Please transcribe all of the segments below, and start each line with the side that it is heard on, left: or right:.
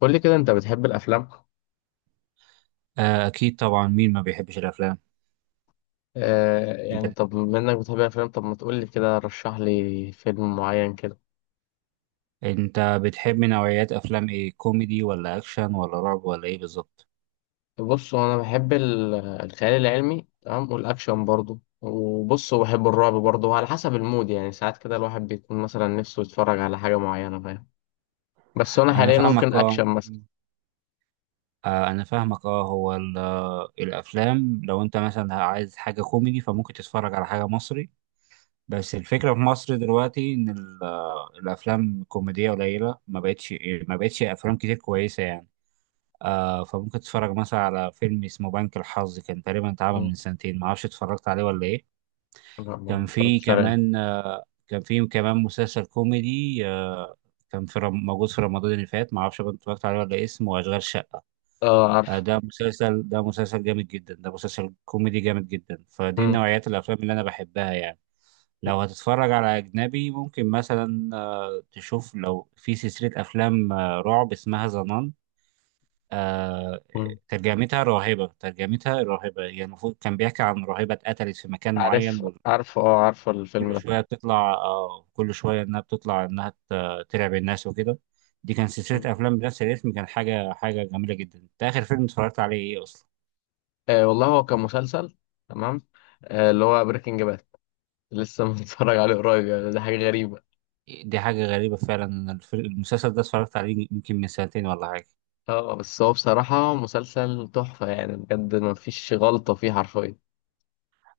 left: قول لي كده، انت بتحب الافلام؟
right: آه، أكيد طبعا، مين ما بيحبش الأفلام؟
left: آه
right: أنت
left: يعني، طب بما انك بتحب الافلام، طب ما تقول لي كده، رشح لي فيلم معين كده.
right: أنت بتحب نوعيات أفلام إيه، كوميدي ولا أكشن ولا رعب ولا إيه بالظبط؟
left: بص هو انا بحب الخيال العلمي. تمام، والاكشن برضو، وبص وبحب الرعب برضو، وعلى حسب المود يعني، ساعات كده الواحد بيكون مثلا نفسه يتفرج على حاجة معينة، فاهم؟ بس انا
right: أنا
left: حاليا
right: فاهمك،
left: ممكن
right: أه.
left: اكشن مثلا.
right: أنا فاهمك هو الأفلام، لو أنت مثلا عايز حاجة كوميدي فممكن تتفرج على حاجة مصري. بس الفكرة في مصر دلوقتي إن الأفلام الكوميدية قليلة، ما بقتش أفلام كتير كويسة يعني. فممكن تتفرج مثلا على فيلم اسمه بنك الحظ، كان تقريبا اتعمل
left: مم.
right: من سنتين، معرفش اتفرجت عليه ولا إيه.
left: لا، ما اتفرجتش عليه.
right: كان في كمان مسلسل كوميدي، موجود في رمضان اللي فات، ما اعرفش بقى اتفرجت عليه ولا إيه، اسمه اشغال شقه.
left: اه عارف.
right: ده مسلسل جامد جدا، ده مسلسل كوميدي جامد جدا، فدي
left: مم.
right: نوعيات الافلام اللي انا بحبها يعني. لو
left: مم.
right: هتتفرج على اجنبي، ممكن مثلا تشوف لو في سلسله افلام رعب اسمها ظنان. آه،
left: مم.
right: ترجمتها راهبة يعني المفروض كان بيحكي عن راهبة اتقتلت في مكان معين.
left: عارف، عارف، اه عارف الفيلم ده.
right: كل شويه انها بتطلع، انها ترعب الناس وكده. دي كان
left: مم.
right: سلسله افلام بنفس الاسم، كان حاجه جميله جدا. انت اخر فيلم اتفرجت عليه ايه اصلا؟
left: آه والله، هو كان مسلسل. تمام. آه اللي هو بريكنج باد. لسه متفرج عليه قريب يعني، ده حاجة غريبة.
right: دي حاجه غريبه فعلا، أنا المسلسل ده اتفرجت عليه يمكن من سنتين ولا حاجه.
left: اه، بس هو بصراحة مسلسل تحفة يعني، بجد مفيش غلطة فيه حرفيا.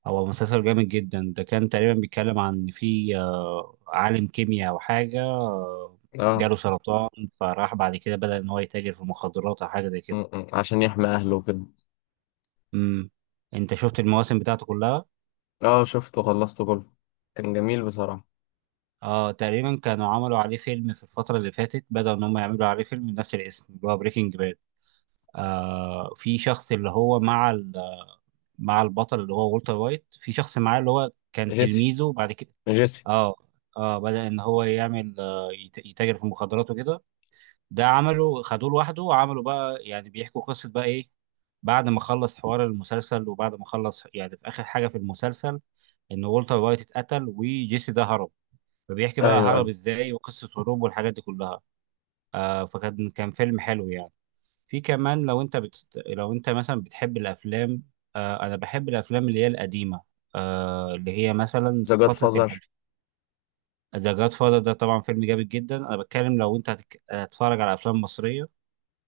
right: هو مسلسل جامد جدا، ده كان تقريبا بيتكلم عن إن في عالم كيمياء او حاجه،
left: اه.
right: جاله سرطان، فراح بعد كده بدأ ان هو يتاجر في المخدرات او حاجه زي
left: م-
right: كده.
left: م. عشان يحمي أهله وكده.
right: امم انت شفت المواسم بتاعته كلها؟
left: اه، شفته، خلصته كله. كان جميل بصراحة.
right: اه تقريبا، كانوا عملوا عليه فيلم في الفترة اللي فاتت، بدأوا إن هم يعملوا عليه فيلم بنفس الاسم اللي هو بريكنج باد. في شخص اللي هو مع مع البطل اللي هو والتر وايت، في شخص معاه اللي هو كان
left: جيسي،
right: تلميذه بعد كده.
left: جيسي.
right: اه. اه، بدأ إن هو يعمل يتاجر في المخدرات وكده. ده عمله خدوه لوحده، وعملوا بقى يعني بيحكوا قصة بقى إيه. بعد ما خلص حوار المسلسل، وبعد ما خلص يعني في آخر حاجة في المسلسل، إن والتر وايت اتقتل وجيسي ده هرب. فبيحكي
left: أيوه،
right: بقى
left: أيوه.
right: هرب ازاي وقصة هروبه والحاجات دي كلها. فكان فيلم حلو يعني. في كمان لو انت مثلا بتحب الافلام، انا بحب الافلام اللي هي القديمة، اللي هي مثلا
left: ذا
right: في
left: جاد
right: فترة
left: فازر.
right: الالف. ذا جاد فاذر ده طبعا فيلم جامد جدا. انا بتكلم لو انت هتتفرج على افلام مصرية،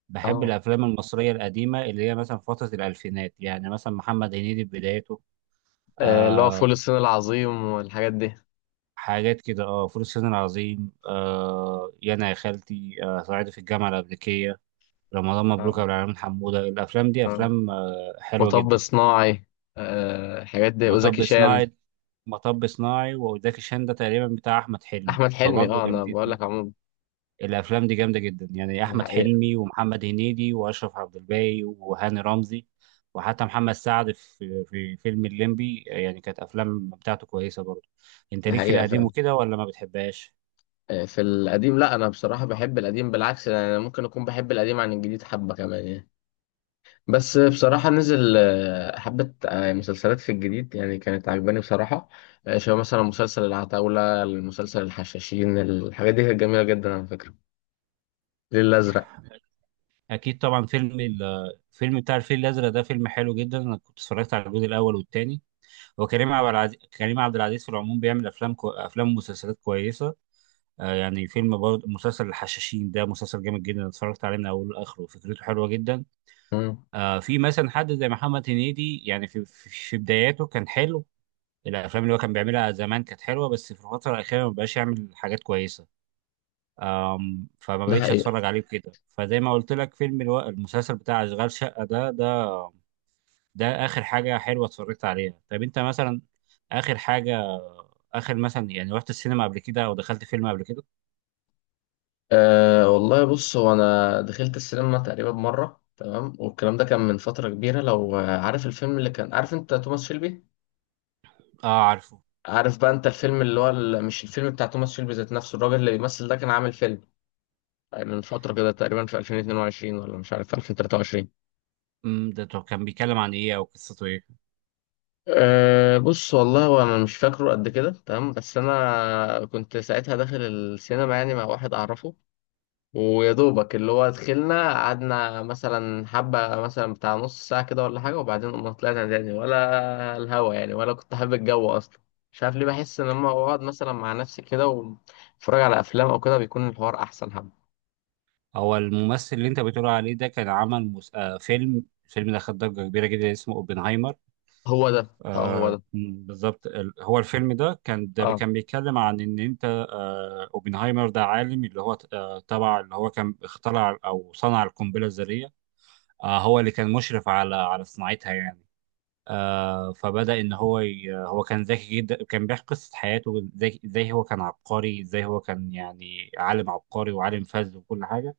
right: بحب
left: اه.
right: الافلام المصرية القديمة اللي هي مثلا في فترة الالفينات، يعني مثلا محمد هنيدي في بدايته.
left: آه، اللي هو
right: آه
left: فول الصين العظيم والحاجات دي.
right: حاجات كده، اه، فول الصين العظيم، يانا يا خالتي، صعيدي في الجامعة الأمريكية، رمضان مبروك يا
left: اه.
right: عبد العالمين، حمودة. الأفلام دي
left: اه.
right: أفلام حلوة
left: مطب
right: جدا.
left: صناعي. آه الحاجات دي وزكي
right: مطب
left: شان.
right: صناعي مطب صناعي وزكي شان ده تقريبا بتاع أحمد حلمي،
left: أحمد حلمي،
right: فبرضه
left: اه، أنا
right: جامدين.
left: بقول لك عموما.
right: الأفلام دي جامدة جدا، يعني
left: ده
right: أحمد
left: حقيقة.
right: حلمي ومحمد هنيدي وأشرف عبد الباقي وهاني رمزي، وحتى محمد سعد في في فيلم الليمبي، يعني كانت أفلام بتاعته كويسة برضه. أنت
left: ده
right: ليك في
left: حقيقة
right: القديم
left: فعلا.
right: وكده ولا ما بتحبهاش؟
left: آه، في القديم، لا انا بصراحه بحب القديم بالعكس يعني، انا ممكن اكون بحب القديم عن الجديد حبه كمان يعني. بس بصراحه نزل حبه مسلسلات في الجديد يعني كانت عجباني بصراحه. شبه مثلا مسلسل العتاوله، المسلسل الحشاشين، الحاجات دي كانت جميله جدا على فكره. الليل الازرق.
right: أكيد طبعا، فيلم الفيلم بتاع الفيل الأزرق ده فيلم حلو جدا، أنا كنت اتفرجت على الجزء الأول والتاني. هو كريم عبد العزيز في العموم بيعمل افلام افلام ومسلسلات كويسه. يعني فيلم، برضه مسلسل الحشاشين ده مسلسل جامد جدا، أنا اتفرجت عليه من اوله لاخره، فكرته حلوه جدا.
left: مم.
right: في مثلا حد زي محمد هنيدي، يعني في بداياته كان حلو. الافلام اللي هو كان بيعملها زمان كانت حلوه، بس في الفتره الاخيره ما بقاش يعمل حاجات كويسه، فما
left: ده
right: بقتش
left: حقيقه.
right: اتفرج عليه كده. فزي ما قلت لك، فيلم المسلسل بتاع اشغال شقه ده اخر حاجه حلوه اتفرجت عليها. طب انت مثلا اخر حاجه اخر مثلا يعني، رحت السينما قبل كده او دخلت فيلم قبل كده؟
left: أه والله، بص هو انا دخلت السينما تقريبا مره تمام، والكلام ده كان من فتره كبيره، لو عارف الفيلم اللي كان، عارف انت توماس شيلبي؟
right: اه عارفه.
left: عارف بقى انت الفيلم اللي هو مش الفيلم بتاع توماس شيلبي ذات نفسه، الراجل اللي بيمثل ده كان عامل فيلم من فترة كده تقريبا في 2022 ولا مش عارف في 2023.
right: ده طب كان بيتكلم عن ايه او قصته ايه؟
left: أه، بص والله، هو انا مش فاكره قد كده تمام، بس انا كنت ساعتها داخل السينما يعني مع واحد اعرفه. ويا دوبك اللي هو دخلنا، قعدنا مثلا حبة مثلا بتاع نص ساعة كده ولا حاجة، وبعدين قمنا طلعنا تاني ولا الهوا يعني، ولا كنت حابب الجو أصلا. مش عارف ليه، بحس إن لما بقعد مثلا مع نفسي كده واتفرج على أفلام أو كده، بيكون الحوار أحسن حبة.
right: هو الممثل اللي انت بتقول عليه ده كان عمل مس... آه فيلم، الفيلم ده خد ضجه كبيره جدا، اسمه اوبنهايمر.
left: هو ده، اه هو ده.
right: بالظبط، هو الفيلم ده كان،
left: اه.
right: بيتكلم عن ان انت اوبنهايمر ده عالم اللي هو تبع اللي هو كان اخترع او صنع القنبله الذريه. هو اللي كان مشرف على صناعتها يعني. آه فبدأ إن هو ي... هو كان ذكي جدا، كان بيحكي قصة حياته إزاي هو كان عبقري، ازاي هو كان يعني عالم عبقري وعالم فذ وكل حاجة.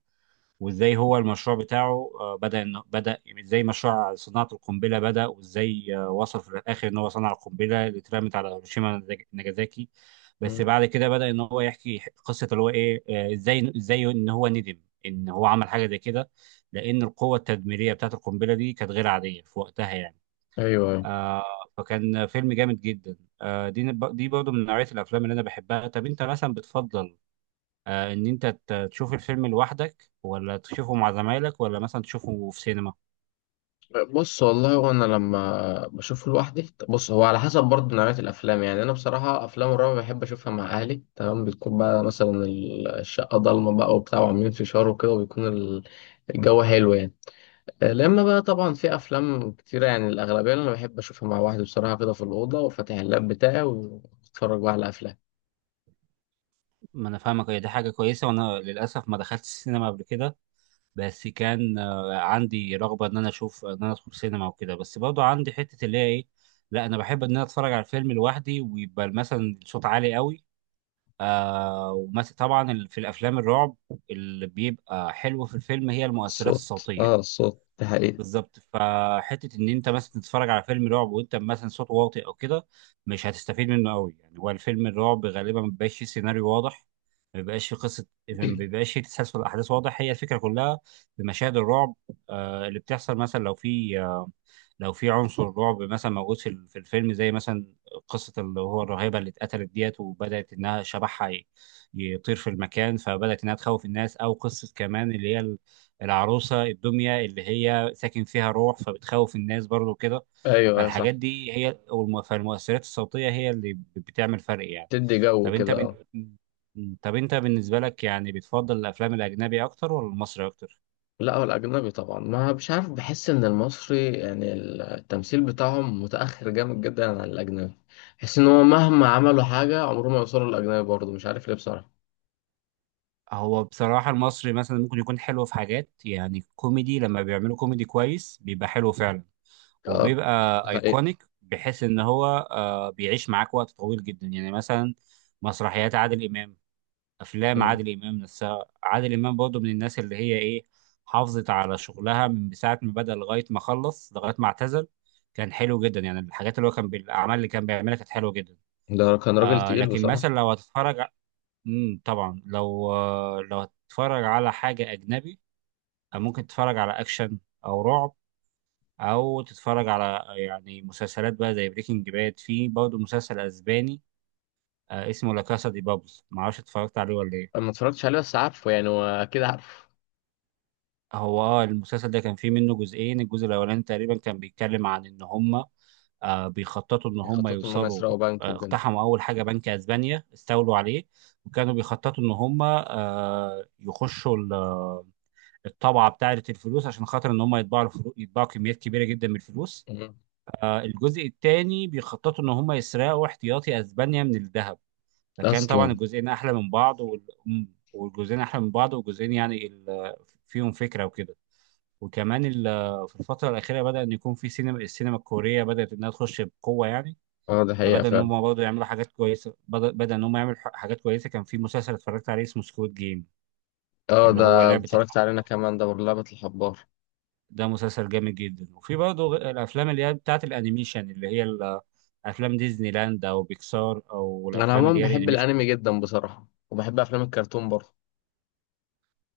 right: وازاي هو المشروع بتاعه بدأ، إنه بدأ ازاي، مشروع صناعة القنبلة بدأ، وازاي وصل في الآخر إن هو صنع القنبلة اللي اترمت على هيروشيما وناجازاكي. بس
left: مم.
right: بعد كده بدأ إن هو يحكي قصة اللي هو إيه، إزاي إن هو ندم إن هو عمل حاجة زي كده، لأن القوة التدميرية بتاعة القنبلة دي كانت غير عادية في وقتها يعني.
left: أيوه، أيوه.
right: آه فكان فيلم جامد جدا. دي برضه من نوعية الأفلام اللي أنا بحبها. طب أنت مثلا بتفضل إن أنت تشوف الفيلم لوحدك، ولا تشوفه مع زمايلك، ولا مثلا تشوفه في سينما؟
left: بص والله، وانا لما بشوفه لوحدي، بص هو على حسب برضه نوعية الافلام يعني، انا بصراحة افلام الرعب بحب اشوفها مع اهلي تمام، بتكون بقى مثلا الشقة ضلمة بقى وبتاع، وعاملين فشار وكده، وبيكون الجو حلو يعني. لما بقى طبعا في افلام كتيرة يعني، الاغلبية اللي انا بحب اشوفها مع واحد بصراحة كده في الأوضة، وفاتح اللاب بتاعي واتفرج بقى على افلام.
right: ما أنا فاهمك. هي دي حاجة كويسة، وأنا للأسف ما دخلت السينما قبل كده، بس كان عندي رغبة إن أنا أشوف إن أنا أدخل سينما وكده، بس برضه عندي حتة اللي هي إيه، لا أنا بحب إن أنا أتفرج على الفيلم لوحدي، ويبقى مثلا الصوت عالي قوي. ومثلا طبعا في الافلام الرعب، اللي بيبقى حلو في الفيلم هي المؤثرات
left: الصوت،
right: الصوتيه.
left: اه الصوت ده حقيقي.
right: بالظبط، فحته ان انت مثلا تتفرج على فيلم رعب وانت مثلا صوته واطي او كده، مش هتستفيد منه قوي يعني. هو الفيلم الرعب غالبا ما بيبقاش فيه سيناريو واضح، ما بيبقاش فيه قصه، ما بيبقاش فيه تسلسل احداث واضح. هي الفكره كلها في مشاهد الرعب اللي بتحصل، مثلا لو في، لو في عنصر رعب مثلا موجود في في الفيلم، زي مثلا قصة اللي هو الراهبة اللي اتقتلت ديت، وبدأت إنها شبحها يطير في المكان، فبدأت إنها تخوف الناس، أو قصة كمان اللي هي العروسة الدمية اللي هي ساكن فيها روح، فبتخوف الناس برضو كده.
left: ايوه، ايوه،
right: فالحاجات
left: صح.
right: دي هي فالمؤثرات الصوتية هي اللي بتعمل فرق يعني.
left: تدي جو
right: طب أنت
left: كده،
right: بن...
left: اه.
right: طب أنت بالنسبة لك يعني بتفضل الأفلام الأجنبي أكتر ولا المصري أكتر؟
left: لا، هو الأجنبي طبعا، ما مش عارف، بحس إن المصري يعني التمثيل بتاعهم متأخر جامد جدا عن الأجنبي. بحس إن هو مهما عملوا حاجة عمرهم ما يوصلوا للأجنبي، برضه مش عارف ليه بصراحة.
right: هو بصراحة المصري مثلا ممكن يكون حلو في حاجات، يعني كوميدي، لما بيعملوا كوميدي كويس بيبقى حلو فعلا،
left: اه،
right: وبيبقى
left: ده حقيقة.
right: ايكونيك بحيث ان هو بيعيش معاك وقت طويل جدا، يعني مثلا مسرحيات عادل امام، افلام
left: مم.
right: عادل امام نفسها. عادل امام برضه من الناس اللي هي ايه، حافظت على شغلها من ساعة ما بدأ لغاية ما خلص لغاية ما اعتزل، كان حلو جدا يعني. الحاجات اللي هو كان بالاعمال اللي كان بيعملها كانت حلوة جدا.
left: ده كان راجل تقيل
right: لكن
left: بصراحة.
right: مثلا لو هتتفرج، طبعا لو هتتفرج على حاجة أجنبي، ممكن تتفرج على أكشن، أو رعب، أو تتفرج على يعني مسلسلات بقى زي بريكنج باد. في برضه مسلسل أسباني اسمه لا كاسا دي بابلز، معرفش اتفرجت عليه ولا إيه.
left: أنا ما اتفرجتش عليه بس عارفه يعني، وأكيد عارفه.
right: هو المسلسل ده كان فيه منه جزئين. الجزء الأولاني تقريبا كان بيتكلم عن إن هما بيخططوا إن هما
left: بيخططوا إن هم
right: يوصلوا،
left: يسرقوا بنك وكده.
right: اقتحموا أول حاجة بنك أسبانيا، استولوا عليه، وكانوا بيخططوا إن هما يخشوا الطبعه بتاعه الفلوس، عشان خاطر ان هم يطبعوا الفلوس، يطبعوا كميات كبيره جدا من الفلوس.
left: مم.
right: الجزء الثاني بيخططوا ان هم يسرقوا احتياطي اسبانيا من الذهب. فكان طبعا
left: أصلا.
right: الجزئين احلى من بعض، والجزئين احلى من بعض، والجزئين يعني فيهم فكره وكده. وكمان في الفتره الاخيره بدا ان يكون في سينما، السينما الكوريه بدات انها تخش بقوه يعني.
left: اه، ده حقيقة
right: فبدا ان
left: فعلا.
right: هم برضه يعملوا حاجات كويسه، بدا ان هم يعملوا حاجات كويسه. كان في مسلسل اتفرجت عليه اسمه سكويد جيم،
left: اه،
right: اللي هو
left: ده
right: لعبه الحب،
left: اتفرجت علينا كمان، ده برضه لعبة الحبار.
right: ده مسلسل جامد جدا. وفي برضه الافلام اللي هي بتاعت الانيميشن، اللي هي افلام ديزني لاند او بيكسار، او
left: أنا
right: الافلام
left: عموما
right: اللي هي
left: بحب
right: الانيميشن،
left: الأنمي جدا بصراحة، وبحب أفلام الكرتون برضه.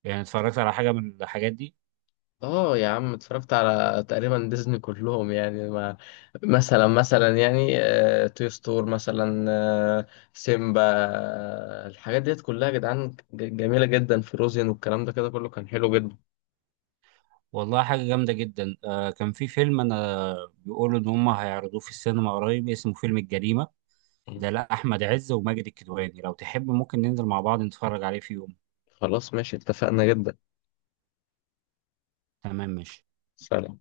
right: يعني اتفرجت على حاجه من الحاجات دي؟
left: اه يا عم، اتفرجت على تقريبا ديزني كلهم يعني ما. مثلا مثلا يعني، توي ستور مثلا، آه، سيمبا، الحاجات ديت كلها يا جدعان، جميلة جدا، فروزين والكلام ده كده كله كان حلو جدا.
right: والله حاجه جامده جدا. كان في فيلم، انا بيقولوا ان هم هيعرضوه في السينما قريب، اسمه فيلم الجريمه،
left: يعني
right: ده لا احمد عز وماجد الكدواني. لو تحب ممكن ننزل مع بعض نتفرج عليه في يوم.
left: خلاص، ماشي، اتفقنا جدا.
right: تمام ماشي.
left: سلام.